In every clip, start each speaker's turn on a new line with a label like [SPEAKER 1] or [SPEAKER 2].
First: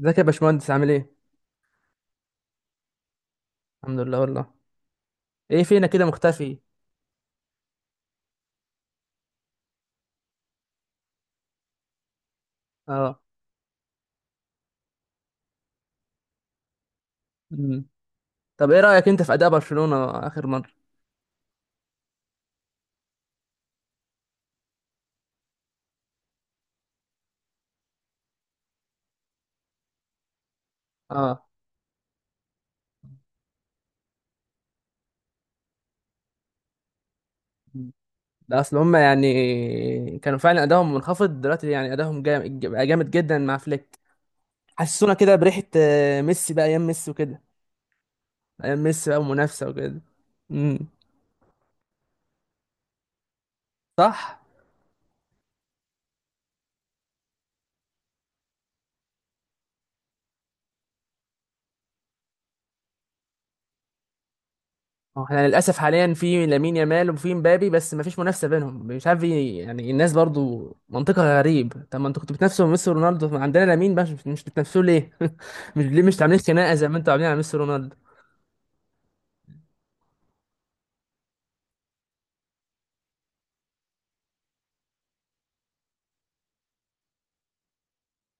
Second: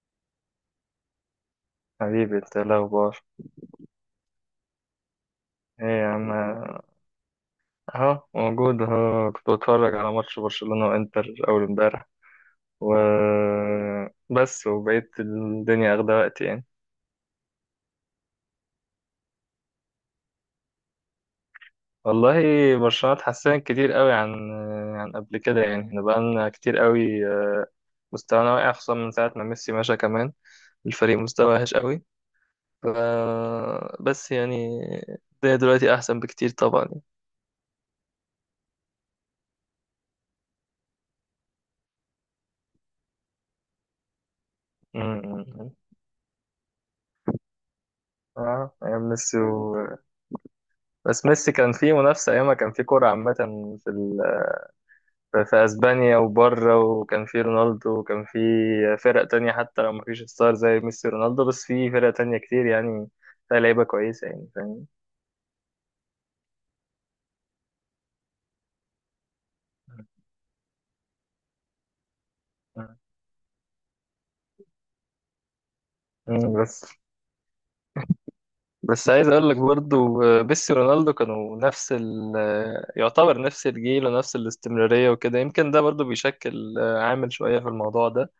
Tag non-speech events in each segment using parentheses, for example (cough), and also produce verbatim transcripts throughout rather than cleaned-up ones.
[SPEAKER 1] ازيك يا باشمهندس عامل ايه؟
[SPEAKER 2] حبيبي انت ايه الاخبار؟
[SPEAKER 1] الحمد لله والله. ايه
[SPEAKER 2] ايه
[SPEAKER 1] فينا كده
[SPEAKER 2] يا عم.
[SPEAKER 1] مختفي؟
[SPEAKER 2] اهو موجود اهو، كنت بتفرج على ماتش برشلونة وانتر اول امبارح، و
[SPEAKER 1] اه.
[SPEAKER 2] بس وبقيت الدنيا اخده وقت يعني.
[SPEAKER 1] مم. طب ايه رأيك انت في اداء برشلونة اخر مرة؟
[SPEAKER 2] والله، برشلونة اتحسنت كتير قوي عن عن قبل كده يعني، احنا بقالنا كتير قوي آه، مستوانا واقع خصوصا من ساعة ما ميسي مشى، كمان الفريق
[SPEAKER 1] اه.
[SPEAKER 2] مستواه وحش قوي. ف بس يعني الدنيا دلوقتي احسن بكتير طبعا.
[SPEAKER 1] مم. ده اصل هم يعني كانوا فعلا ادائهم منخفض دلوقتي، يعني ادائهم جامد جامد جدا مع فليك.
[SPEAKER 2] م-
[SPEAKER 1] حسونا كده
[SPEAKER 2] م-
[SPEAKER 1] بريحة
[SPEAKER 2] م.
[SPEAKER 1] آه، ميسي، بقى ايام ميسي وكده.
[SPEAKER 2] اه،
[SPEAKER 1] ايام
[SPEAKER 2] ايام
[SPEAKER 1] ميسي بقى
[SPEAKER 2] ميسي.
[SPEAKER 1] ومنافسة وكده. امم
[SPEAKER 2] بس ميسي كان فيه منافسة، أيامها كان فيه كورة عامة في ال...
[SPEAKER 1] صح.
[SPEAKER 2] في أسبانيا وبره، وكان فيه رونالدو وكان فيه فرق تانية، حتى لو مفيش ستار زي ميسي ورونالدو بس فيه فرق تانية كتير يعني، فيها لعيبة كويسة يعني، فاهم؟
[SPEAKER 1] هو احنا للاسف حاليا في لامين يامال وفي مبابي، بس مفيش منافسه بينهم، مش عارف ايه يعني. الناس برضو منطقها غريب، طب ما انتوا كنتوا بتنافسوا ميسي رونالدو، ما عندنا لامين بقى، مش مش بتنافسوه ليه؟ (laughs) مش ليه مش عاملين
[SPEAKER 2] مم،
[SPEAKER 1] خناقه
[SPEAKER 2] بس،
[SPEAKER 1] زي ما انتوا عاملين على ميسي رونالدو؟
[SPEAKER 2] بس عايز أقول لك برضو آه، ميسي ورونالدو كانوا نفس ال... آه، يعتبر نفس الجيل ونفس الاستمرارية وكده، يمكن ده برضو بيشكل آه، عامل شوية في الموضوع ده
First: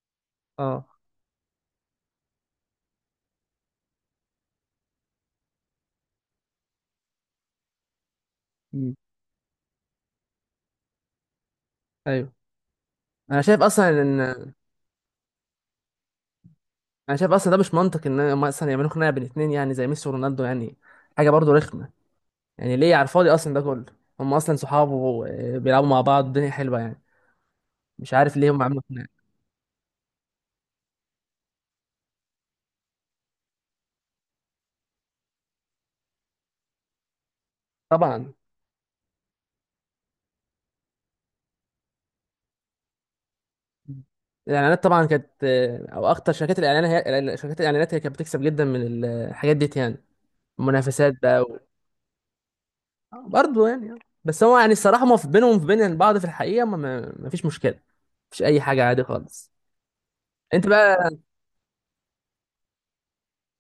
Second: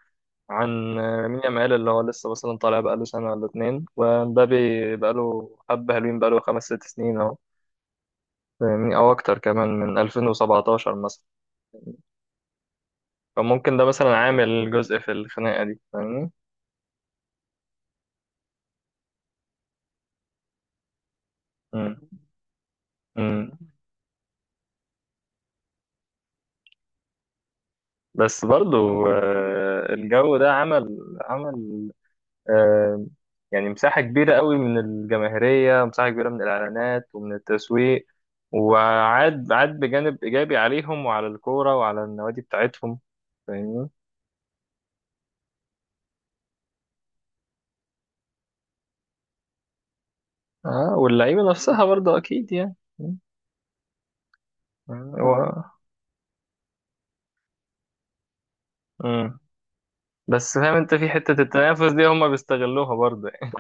[SPEAKER 1] اه.
[SPEAKER 2] عن مين يامال، اللي هو لسه مثلا طالع بقاله سنة ولا اتنين، ومبابي بقاله حبة، حلوين بقاله خمس ست سنين أهو،
[SPEAKER 1] مم.
[SPEAKER 2] فاهمني؟ أو أكتر كمان من ألفين وسبعة عشر مثلا،
[SPEAKER 1] ايوه. انا شايف
[SPEAKER 2] فممكن ده
[SPEAKER 1] اصلا
[SPEAKER 2] مثلا
[SPEAKER 1] ان
[SPEAKER 2] عامل جزء في الخناقة دي، فاهمني.
[SPEAKER 1] انا شايف اصلا ده مش منطق ان هم اصلا يعملوا خناقه بين اتنين يعني زي ميسي ورونالدو يعني. حاجه برضو رخمه،
[SPEAKER 2] مم.
[SPEAKER 1] يعني ليه على الفاضي اصلا
[SPEAKER 2] مم.
[SPEAKER 1] ده كله؟ هم اصلا صحاب وبيلعبوا مع بعض، الدنيا حلوه يعني، مش عارف
[SPEAKER 2] بس
[SPEAKER 1] ليه هم عملوا
[SPEAKER 2] برضو
[SPEAKER 1] خناقه.
[SPEAKER 2] آه، الجو ده عمل عمل آه، يعني مساحة كبيرة قوي من الجماهيرية، مساحة كبيرة من الإعلانات ومن التسويق،
[SPEAKER 1] طبعا
[SPEAKER 2] وعاد عاد بجانب إيجابي عليهم وعلى الكورة وعلى النوادي بتاعتهم، فاهمني؟
[SPEAKER 1] الاعلانات طبعا كانت آه، او اخطر شركات الاعلان. هي شركات الاعلانات هي كانت بتكسب جدا من الحاجات ديت يعني،
[SPEAKER 2] آه،
[SPEAKER 1] المنافسات بقى
[SPEAKER 2] واللعيبة
[SPEAKER 1] و...
[SPEAKER 2] نفسها برضه أكيد يعني.
[SPEAKER 1] برضه يعني آه. بس هو يعني الصراحه
[SPEAKER 2] آه،
[SPEAKER 1] ما في بينهم،
[SPEAKER 2] هو
[SPEAKER 1] في بين بعض في الحقيقه، ما, ما ما فيش مشكله. مفيش اي حاجه، عادي
[SPEAKER 2] مم.
[SPEAKER 1] خالص.
[SPEAKER 2] بس
[SPEAKER 1] انت
[SPEAKER 2] فاهم أنت؟ في
[SPEAKER 1] بقى
[SPEAKER 2] حتة التنافس دي هما بيستغلوها برضه يعني.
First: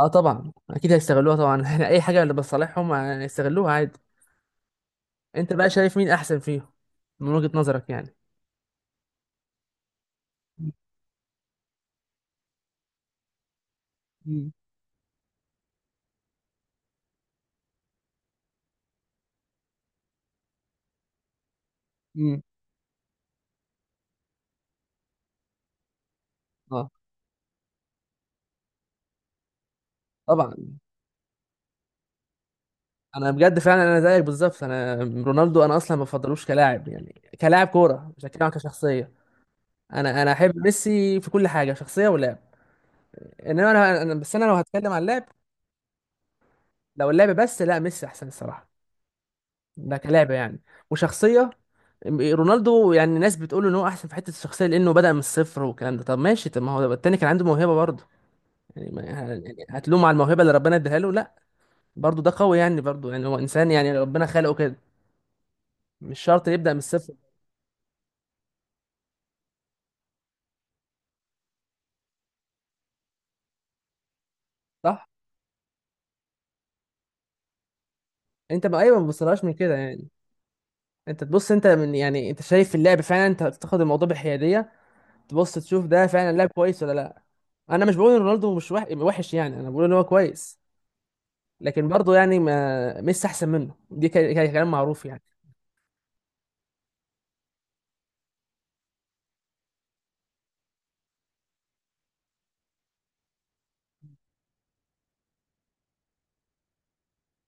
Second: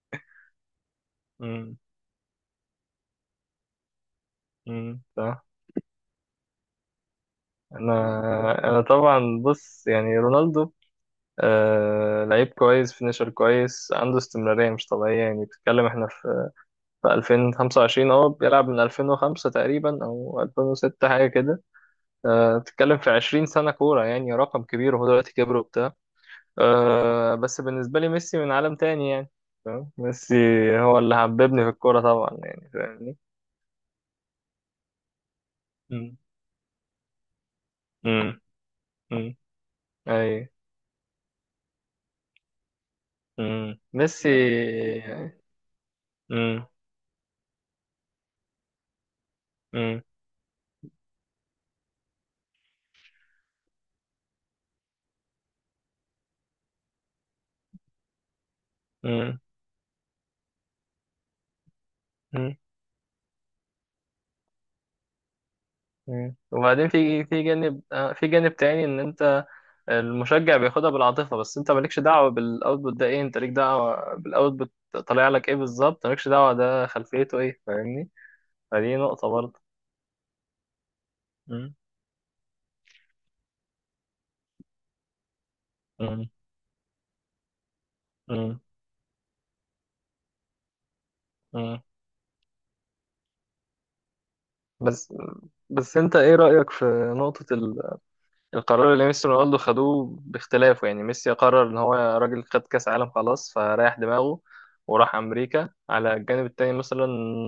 [SPEAKER 1] اه طبعا اكيد هيستغلوها طبعا (laughs)
[SPEAKER 2] مم.
[SPEAKER 1] يعني اي حاجه اللي بتصالحهم هيستغلوها عادي.
[SPEAKER 2] مم. صح.
[SPEAKER 1] انت بقى شايف مين احسن فيهم من وجهه نظرك يعني؟
[SPEAKER 2] أنا أنا طبعا، بص يعني رونالدو، آه... لعيب كويس، فينيشر كويس، عنده
[SPEAKER 1] مم.
[SPEAKER 2] استمرارية مش طبيعية يعني، بتتكلم احنا في في ألفين وخمسة وعشرين، اه بيلعب من ألفين وخمسة تقريبا او ألفين وستة حاجه كده.
[SPEAKER 1] مم.
[SPEAKER 2] أه، بتتكلم في عشرين سنه كوره يعني، رقم كبير، وهو دلوقتي كبر وبتاع.
[SPEAKER 1] اه
[SPEAKER 2] أه، بس بالنسبه لي ميسي من عالم تاني يعني، فاهم؟ ميسي
[SPEAKER 1] طبعا.
[SPEAKER 2] هو اللي حببني في الكوره طبعا يعني، فاهمني.
[SPEAKER 1] انا بجد فعلا انا زيك بالظبط. انا رونالدو انا اصلا ما
[SPEAKER 2] امم.
[SPEAKER 1] بفضلوش كلاعب، يعني كلاعب كوره، مش
[SPEAKER 2] امم.
[SPEAKER 1] هتكلم عن كشخصيه.
[SPEAKER 2] امم.
[SPEAKER 1] انا انا
[SPEAKER 2] اي.
[SPEAKER 1] احب ميسي في كل حاجه، شخصيه ولعب. انما
[SPEAKER 2] امم،
[SPEAKER 1] انا أنا-
[SPEAKER 2] ميسي.
[SPEAKER 1] بس انا لو هتكلم عن اللعب،
[SPEAKER 2] امم.
[SPEAKER 1] لو اللعب بس، لا ميسي احسن الصراحه. ده
[SPEAKER 2] امم.
[SPEAKER 1] كلاعب يعني، وشخصيه. رونالدو يعني ناس بتقول ان هو احسن في حته الشخصيه لانه بدا من الصفر والكلام ده. طب ماشي، طب ما هو التاني كان عنده موهبه برضه، يعني ما-
[SPEAKER 2] امم.
[SPEAKER 1] يعني هتلوم على الموهبه اللي ربنا اداها له؟ لا، برضه ده قوي يعني، برضه يعني هو انسان يعني ربنا خلقه كده، مش
[SPEAKER 2] امم
[SPEAKER 1] شرط يبدا من
[SPEAKER 2] وبعدين
[SPEAKER 1] الصفر.
[SPEAKER 2] في في جانب آه، في جانب تاني، ان انت المشجع بياخدها بالعاطفة، بس انت مالكش دعوة بالاوتبوت ده، ايه؟ انت ليك دعوة بالاوتبوت
[SPEAKER 1] صح.
[SPEAKER 2] طالع لك ايه بالظبط؟ مالكش دعوة، ده خلفيته ايه، فاهمني.
[SPEAKER 1] انت ما ايوه،
[SPEAKER 2] فدي
[SPEAKER 1] ما
[SPEAKER 2] نقطة
[SPEAKER 1] بتبصلهاش من
[SPEAKER 2] برضه.
[SPEAKER 1] كده يعني. انت تبص، انت
[SPEAKER 2] مم.
[SPEAKER 1] من يعني، انت شايف اللعب فعلا، انت تاخد الموضوع بحياديه، تبص تشوف ده
[SPEAKER 2] مم.
[SPEAKER 1] فعلا لاعب كويس ولا لا. انا مش بقول ان رونالدو
[SPEAKER 2] مم.
[SPEAKER 1] مش وح- وحش يعني، انا بقول ان هو كويس،
[SPEAKER 2] مم.
[SPEAKER 1] لكن برضه يعني ما ميسي احسن منه، دي ك- ك- كلام معروف
[SPEAKER 2] بس،
[SPEAKER 1] يعني.
[SPEAKER 2] بس انت ايه رأيك في نقطة ال القرار اللي ميسي ورونالدو خدوه باختلافه؟ يعني ميسي قرر ان هو راجل، خد كاس عالم خلاص، فريح دماغه وراح امريكا على الجانب التاني مثلا.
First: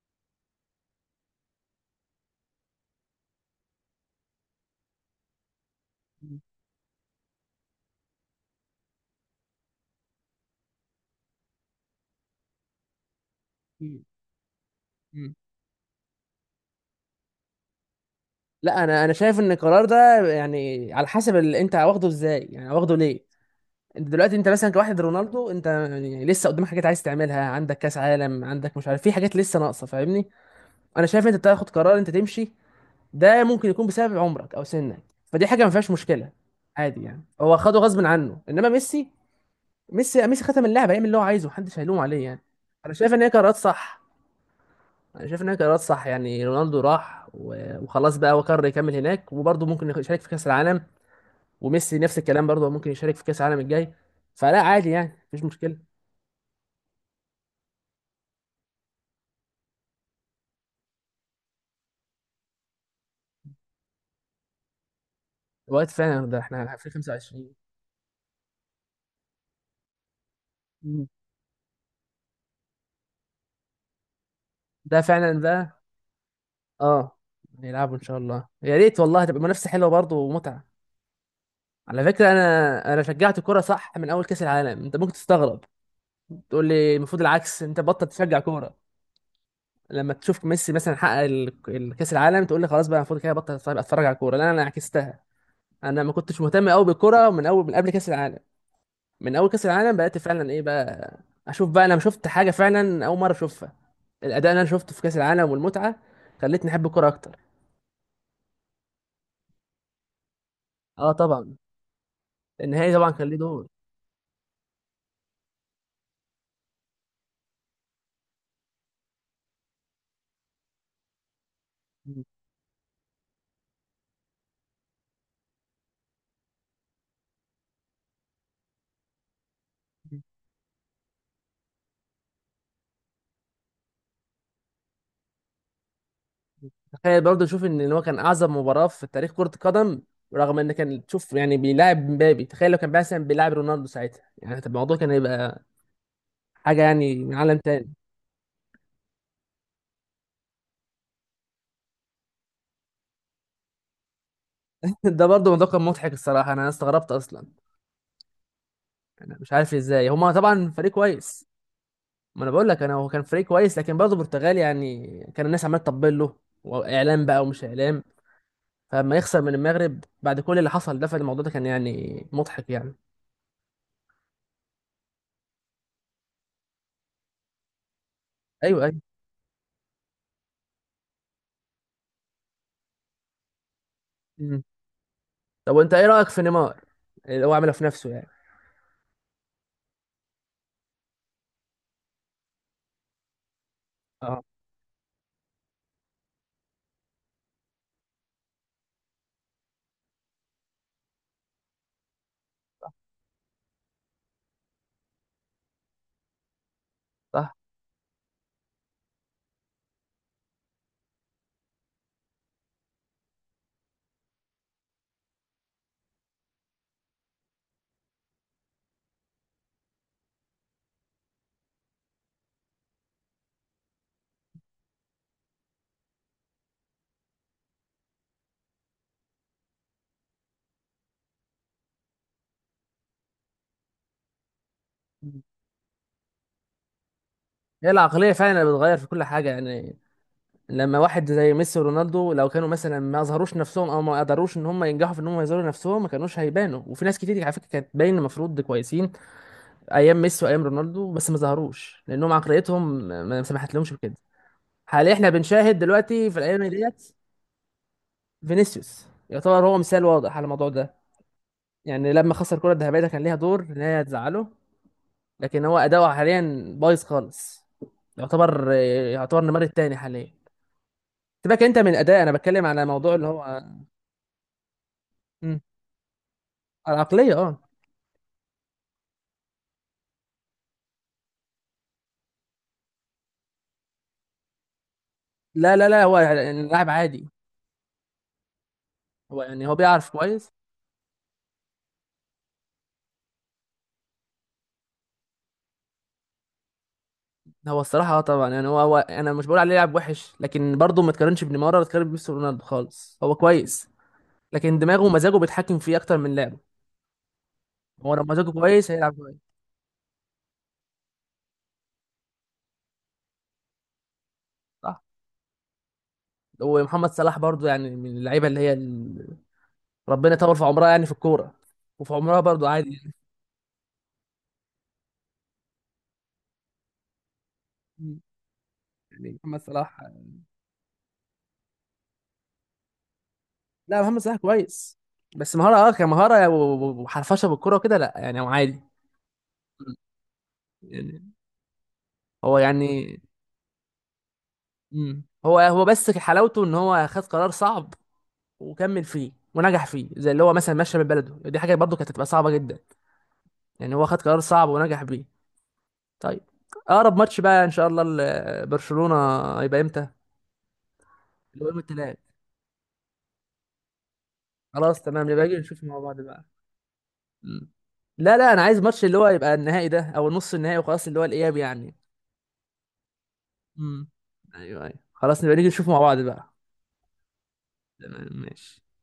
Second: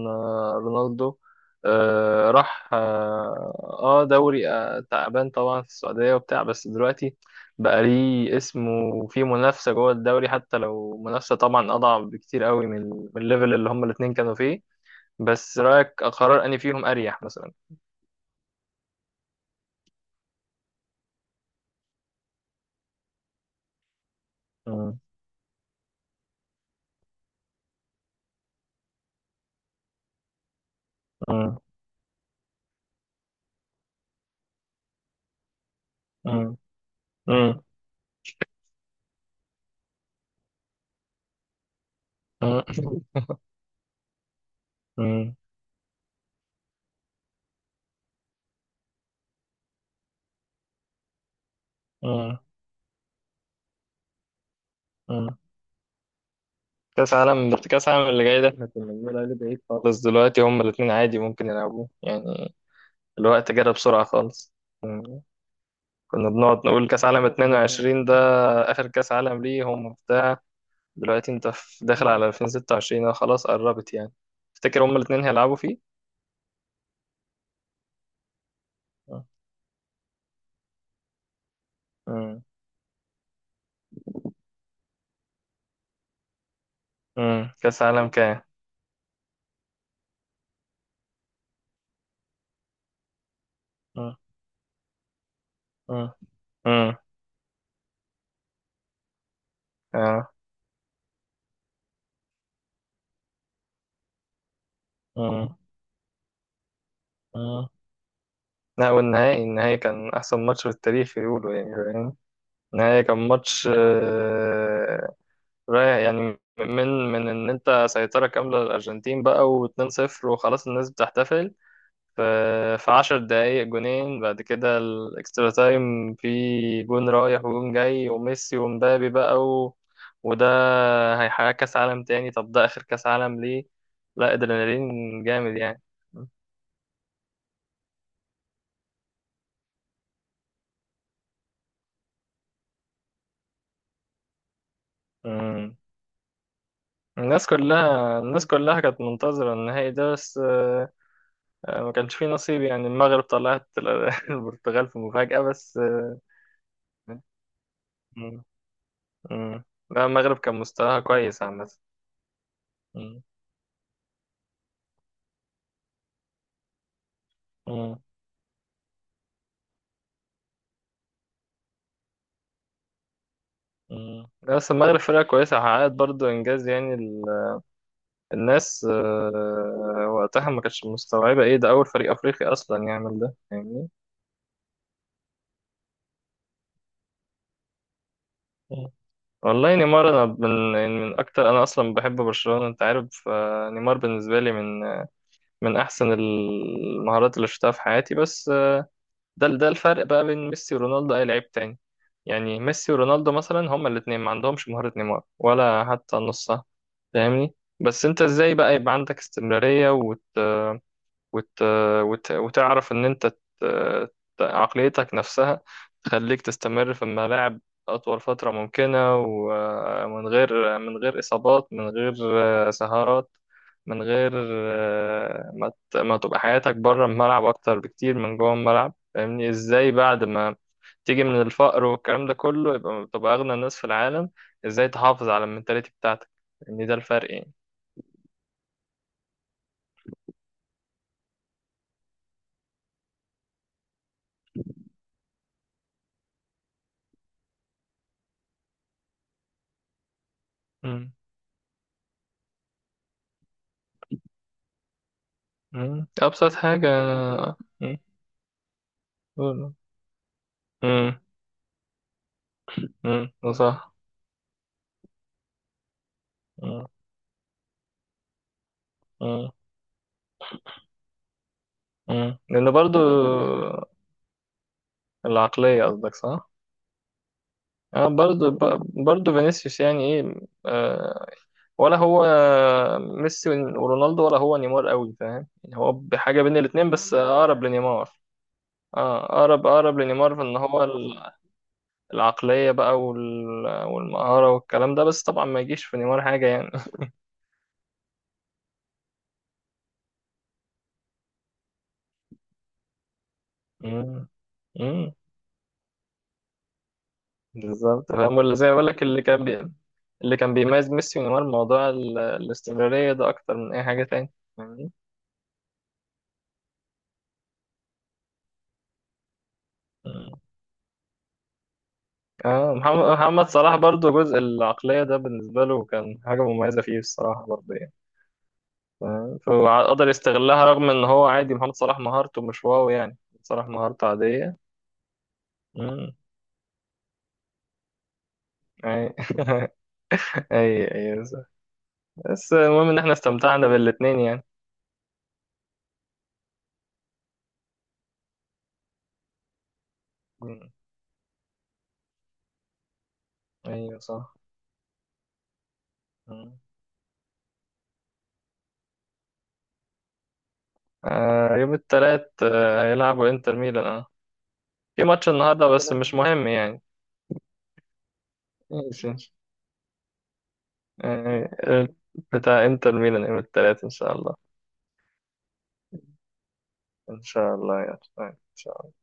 [SPEAKER 2] آه، رونالدو آه، راح اه آه، دوري آه، تعبان طبعا في السعودية وبتاع، بس دلوقتي بقى ليه اسم، وفيه منافسة جوه الدوري، حتى لو منافسة طبعا اضعف بكتير قوي من من الليفل اللي هما
[SPEAKER 1] مم.
[SPEAKER 2] الاتنين كانوا فيه.
[SPEAKER 1] مم.
[SPEAKER 2] بس رأيك، قرار اني فيهم اريح مثلا؟
[SPEAKER 1] لا انا انا شايف ان القرار ده يعني على حسب اللي انت واخده ازاي، يعني واخده ليه. انت دلوقتي، انت مثلا
[SPEAKER 2] مم.
[SPEAKER 1] كواحد رونالدو، انت يعني لسه قدامك حاجات عايز تعملها، عندك كاس عالم، عندك مش عارف، في حاجات لسه ناقصه فاهمني. انا شايف انت
[SPEAKER 2] مم.
[SPEAKER 1] بتاخد قرار انت تمشي، ده ممكن يكون بسبب عمرك او سنك، فدي حاجه ما فيهاش مشكله،
[SPEAKER 2] مم.
[SPEAKER 1] عادي يعني. هو خده غصب عنه، انما ميسي، ميسي ميسي ختم اللعبه، يعمل اللي هو عايزه، محدش هيلوم عليه يعني.
[SPEAKER 2] مم.
[SPEAKER 1] انا شايف ان هي قرارات صح. انا
[SPEAKER 2] مم.
[SPEAKER 1] شايف ان هي قرارات صح، يعني رونالدو راح و- وخلاص بقى، هو قرر يكمل هناك، وبرضه ممكن يشارك في كاس العالم. وميسي نفس
[SPEAKER 2] مم.
[SPEAKER 1] الكلام، برضه ممكن يشارك في كاس العالم الجاي. فلا عادي يعني،
[SPEAKER 2] مم.
[SPEAKER 1] مفيش مشكله.
[SPEAKER 2] كأس عالم، كأس عالم اللي جاي ده احنا كنا بنقول عليه بعيد خالص، دلوقتي هما الاتنين عادي ممكن يلعبوه يعني، الوقت جرى بسرعة خالص. مم.
[SPEAKER 1] الوقت فعلا
[SPEAKER 2] كنا
[SPEAKER 1] ده
[SPEAKER 2] بنقعد
[SPEAKER 1] احنا
[SPEAKER 2] نقول
[SPEAKER 1] في
[SPEAKER 2] كأس عالم
[SPEAKER 1] خمسة وعشرين.
[SPEAKER 2] اتنين وعشرين ده آخر كأس عالم ليه، هم بتاع،
[SPEAKER 1] مم.
[SPEAKER 2] دلوقتي انت في- داخل على ألفين وستة وعشرين أهو، خلاص قربت يعني، تفتكر هما
[SPEAKER 1] ده
[SPEAKER 2] الاتنين
[SPEAKER 1] فعلا
[SPEAKER 2] هيلعبوا فيه؟
[SPEAKER 1] بقى. اه نلعبوا ان شاء الله يا ريت والله،
[SPEAKER 2] مم.
[SPEAKER 1] تبقى منافسه حلوه برضه ومتعه. على فكرة
[SPEAKER 2] مم.
[SPEAKER 1] أنا أنا شجعت كورة صح من أول كأس العالم، أنت ممكن تستغرب، تقول لي المفروض
[SPEAKER 2] مم.
[SPEAKER 1] العكس أنت
[SPEAKER 2] كأس
[SPEAKER 1] بطل
[SPEAKER 2] عالم
[SPEAKER 1] تشجع
[SPEAKER 2] كام؟
[SPEAKER 1] كورة. لما تشوف ميسي مثلا حقق ال- ال- كأس العالم تقول لي خلاص بقى المفروض كده بطل أتفرج، أتفرج على
[SPEAKER 2] مم.
[SPEAKER 1] الكورة، لا أنا عكستها. أنا ما
[SPEAKER 2] مم.
[SPEAKER 1] كنتش مهتم أوي
[SPEAKER 2] مم.
[SPEAKER 1] بالكورة من أول، من قبل كأس العالم، من أول كأس العالم بقيت
[SPEAKER 2] آه.
[SPEAKER 1] فعلا إيه بقى، أشوف بقى. أنا شفت حاجة فعلا أول مرة أشوفها، الأداء اللي أنا شفته في كأس العالم
[SPEAKER 2] مم.
[SPEAKER 1] والمتعة خلتني أحب الكورة أكتر.
[SPEAKER 2] مم. لا، والنهائي النهائي كان أحسن ماتش في
[SPEAKER 1] أه
[SPEAKER 2] التاريخ يقولوا
[SPEAKER 1] طبعا.
[SPEAKER 2] يعني،
[SPEAKER 1] النهائي
[SPEAKER 2] نهاية
[SPEAKER 1] طبعا كان
[SPEAKER 2] كان
[SPEAKER 1] ليه دور.
[SPEAKER 2] ماتش آه، رايح يعني من من ان انت سيطرة كاملة للأرجنتين بقى و2-صفر وخلاص الناس بتحتفل، ف- في عشر دقايق جونين بعد كده، الاكسترا تايم في، جون رايح وجون جاي وميسي ومبابي بقى و... وده هيحقق كأس عالم تاني، طب ده آخر كأس عالم ليه، لا ادرينالين جامد يعني.
[SPEAKER 1] تخيل برضه، شوف ان هو كان اعظم مباراه في تاريخ كره القدم، رغم ان كان تشوف يعني بيلاعب مبابي، تخيل لو كان مثلا بيلاعب رونالدو ساعتها يعني، طب الموضوع كان هيبقى
[SPEAKER 2] مم.
[SPEAKER 1] حاجه يعني من
[SPEAKER 2] الناس
[SPEAKER 1] عالم تاني.
[SPEAKER 2] كلها، الناس كلها كانت منتظرة النهائي ده، بس آه، آه، ما كانش فيه نصيب يعني، المغرب طلعت ال- (laughs) البرتغال في
[SPEAKER 1] (laughs) ده
[SPEAKER 2] مفاجأة،
[SPEAKER 1] برضه موضوع
[SPEAKER 2] بس
[SPEAKER 1] كان مضحك
[SPEAKER 2] آه،
[SPEAKER 1] الصراحه، انا استغربت اصلا.
[SPEAKER 2] مم.
[SPEAKER 1] انا مش
[SPEAKER 2] مم.
[SPEAKER 1] عارف
[SPEAKER 2] لا،
[SPEAKER 1] ازاي، هما
[SPEAKER 2] المغرب كان
[SPEAKER 1] طبعا فريق
[SPEAKER 2] مستواها كويس
[SPEAKER 1] كويس،
[SPEAKER 2] عامة.
[SPEAKER 1] ما انا بقول لك انا هو كان
[SPEAKER 2] مم.
[SPEAKER 1] فريق كويس، لكن برضه البرتغال يعني كان الناس عماله تطبل له، واعلام بقى ومش
[SPEAKER 2] مم.
[SPEAKER 1] اعلام، فلما يخسر من المغرب بعد كل اللي حصل ده، فالموضوع ده كان يعني مضحك يعني.
[SPEAKER 2] مم. لا، بس المغرب فرقة كويسة، حققت برضو إنجاز يعني ال- الناس
[SPEAKER 1] ايوه ايوه.
[SPEAKER 2] آه، وقتها ما كانتش مستوعبة إيه ده، أول فريق أفريقي أصلا يعمل ده، فاهمني.
[SPEAKER 1] مم. طب وانت ايه رايك في نيمار اللي هو عمله في نفسه
[SPEAKER 2] مم. والله نيمار، أنا من يعني، من أكتر، أنا أصلا بحب برشلونة أنت عارف، فنيمار بالنسبة
[SPEAKER 1] يعني؟
[SPEAKER 2] لي من من أحسن المهارات اللي شفتها في حياتي. بس ده، ده الفرق بقى بين ميسي ورونالدو، اي لعيب تاني يعني، ميسي ورونالدو مثلا هما الاثنين ما عندهمش مهارة نيمار ولا حتى نصها، فاهمني.
[SPEAKER 1] صح.
[SPEAKER 2] بس انت ازاي بقى يبقى عندك استمرارية وت... وت... وتعرف ان انت ت... عقليتك نفسها تخليك تستمر في الملاعب اطول فترة ممكنة، ومن غير من غير اصابات، من غير آه، سهرات، من غير آه، ما ت... ما تبقى حياتك بره الملعب اكتر بكتير من جوه الملعب، فاهمني؟ ازاي بعد ما تيجي من الفقر والكلام ده كله، يبقى تبقى اغنى الناس في العالم، ازاي تحافظ على المنتاليتي بتاعتك، ان ده الفرق يعني.
[SPEAKER 1] هي العقلية فعلا اللي بتغير في كل حاجة يعني. لما واحد زي ميسي ورونالدو، لو كانوا مثلا ما اظهروش نفسهم او ما قدروش ان هم ينجحوا في ان هم يظهروا نفسهم، ما كانوش هيبانوا. وفي ناس كتير على فكرة كانت باين المفروض كويسين ايام ميسي وايام رونالدو،
[SPEAKER 2] مم.
[SPEAKER 1] بس ما ظهروش لانهم عقليتهم ما سمحت لهمش بكده. حاليا احنا بنشاهد
[SPEAKER 2] مم.
[SPEAKER 1] دلوقتي في
[SPEAKER 2] ابسط
[SPEAKER 1] الايام
[SPEAKER 2] حاجة.
[SPEAKER 1] ديت، فينيسيوس يعتبر
[SPEAKER 2] مم.
[SPEAKER 1] هو مثال واضح على الموضوع ده.
[SPEAKER 2] امم.
[SPEAKER 1] يعني لما خسر الكرة الذهبية، ده كان
[SPEAKER 2] امم.
[SPEAKER 1] ليها
[SPEAKER 2] ده
[SPEAKER 1] دور ان
[SPEAKER 2] صح.
[SPEAKER 1] هي تزعله، لكن هو اداؤه حاليا
[SPEAKER 2] امم.
[SPEAKER 1] بايظ خالص. يعتبر يعتبر
[SPEAKER 2] امم.
[SPEAKER 1] النمر التاني حاليا. سيبك انت من اداء، انا
[SPEAKER 2] امم
[SPEAKER 1] بتكلم
[SPEAKER 2] لأنه
[SPEAKER 1] على
[SPEAKER 2] برضو
[SPEAKER 1] موضوع اللي هو. مم.
[SPEAKER 2] العقلية قصدك، صح؟
[SPEAKER 1] العقليه اه.
[SPEAKER 2] اه برضو ب- برضو فينيسيوس، يعني ايه آه، ولا هو ميسي ورونالدو، ولا هو نيمار قوي، فاهم
[SPEAKER 1] لا
[SPEAKER 2] يعني؟
[SPEAKER 1] لا
[SPEAKER 2] هو
[SPEAKER 1] لا، هو
[SPEAKER 2] بحاجة بين
[SPEAKER 1] يعني
[SPEAKER 2] الاتنين
[SPEAKER 1] لاعب
[SPEAKER 2] بس
[SPEAKER 1] عادي.
[SPEAKER 2] أقرب لنيمار. اه،
[SPEAKER 1] هو يعني
[SPEAKER 2] أقرب،
[SPEAKER 1] هو
[SPEAKER 2] أقرب
[SPEAKER 1] بيعرف
[SPEAKER 2] لنيمار في
[SPEAKER 1] كويس.
[SPEAKER 2] إن هو ال- العقلية بقى وال- والمهارة والكلام ده، بس طبعا ما يجيش في نيمار حاجة يعني.
[SPEAKER 1] هو الصراحه اه طبعا يعني هو, هو انا مش بقول عليه لاعب وحش، لكن برضه ما تقارنش بنيمار، ولا تقارن بميسي ورونالدو خالص، هو كويس،
[SPEAKER 2] (laughs)
[SPEAKER 1] لكن دماغه
[SPEAKER 2] امم،
[SPEAKER 1] ومزاجه بيتحكم فيه اكتر من لعبه.
[SPEAKER 2] بالظبط،
[SPEAKER 1] هو لو
[SPEAKER 2] فاهم؟
[SPEAKER 1] مزاجه
[SPEAKER 2] ولا زي ما بقول
[SPEAKER 1] كويس
[SPEAKER 2] لك،
[SPEAKER 1] هيلعب
[SPEAKER 2] اللي
[SPEAKER 1] كويس.
[SPEAKER 2] كان بي... اللي كان بيميز ميسي ونيمار موضوع ال... الاستمرارية ده أكتر من أي حاجة تاني، فاهمني؟
[SPEAKER 1] صح. ومحمد صلاح برضه يعني من اللعيبه اللي هي ال... ربنا
[SPEAKER 2] مم.
[SPEAKER 1] يطول في عمرها يعني في الكوره، وفي عمرها برضه
[SPEAKER 2] اه،
[SPEAKER 1] عادي
[SPEAKER 2] محمد
[SPEAKER 1] يعني.
[SPEAKER 2] محمد صلاح برضو، جزء العقلية ده بالنسبة له كان حاجة مميزة فيه الصراحة برضه يعني،
[SPEAKER 1] مم. يعني
[SPEAKER 2] فاهم؟
[SPEAKER 1] محمد صلاح.
[SPEAKER 2] فقدر يستغلها، رغم إن هو عادي، محمد صلاح مهارته مش واو يعني، صلاح
[SPEAKER 1] لا
[SPEAKER 2] مهارته
[SPEAKER 1] محمد صلاح
[SPEAKER 2] عادية.
[SPEAKER 1] كويس، بس مهارة اه
[SPEAKER 2] مم.
[SPEAKER 1] كمهارة و- و- وحرفشة بالكرة وكده لا، يعني هو عادي.
[SPEAKER 2] أي (laughs)
[SPEAKER 1] مم.
[SPEAKER 2] أي. أي،
[SPEAKER 1] يعني
[SPEAKER 2] بس بس
[SPEAKER 1] هو
[SPEAKER 2] المهم إن إحنا
[SPEAKER 1] يعني.
[SPEAKER 2] استمتعنا بالاتنين يعني.
[SPEAKER 1] مم. هو هو بس حلاوته ان هو خد قرار صعب وكمل فيه ونجح فيه. زي اللي هو
[SPEAKER 2] مم.
[SPEAKER 1] مثلا مشى من بلده، دي حاجة برضه كانت هتبقى صعبة جدا. يعني
[SPEAKER 2] أيوه،
[SPEAKER 1] هو خد
[SPEAKER 2] صح.
[SPEAKER 1] قرار صعب ونجح بيه. طيب،
[SPEAKER 2] مم.
[SPEAKER 1] اقرب ماتش بقى ان شاء الله ل- برشلونة هيبقى امتى؟
[SPEAKER 2] آه،
[SPEAKER 1] اللي هو
[SPEAKER 2] يوم
[SPEAKER 1] يوم التلات.
[SPEAKER 2] التلات آه، هيلعبوا إنتر ميلان،
[SPEAKER 1] خلاص
[SPEAKER 2] في
[SPEAKER 1] تمام،
[SPEAKER 2] ماتش
[SPEAKER 1] يبقى اجي
[SPEAKER 2] النهارده
[SPEAKER 1] نشوف
[SPEAKER 2] بس
[SPEAKER 1] مع
[SPEAKER 2] مش
[SPEAKER 1] بعض بقى.
[SPEAKER 2] مهم يعني.
[SPEAKER 1] مم. لا لا انا عايز ماتش
[SPEAKER 2] ماشي.
[SPEAKER 1] اللي هو
[SPEAKER 2] ماشي.
[SPEAKER 1] يبقى النهائي ده او نص النهائي وخلاص، اللي هو الاياب
[SPEAKER 2] آه،
[SPEAKER 1] يعني.
[SPEAKER 2] بتاع انتر ميلان يوم الثلاث ان
[SPEAKER 1] امم
[SPEAKER 2] شاء الله.
[SPEAKER 1] ايوه ايوه، خلاص نبقى نيجي نشوف مع بعض بقى.
[SPEAKER 2] ان شاء الله يا أخي.
[SPEAKER 1] تمام
[SPEAKER 2] ان شاء
[SPEAKER 1] ماشي.
[SPEAKER 2] الله.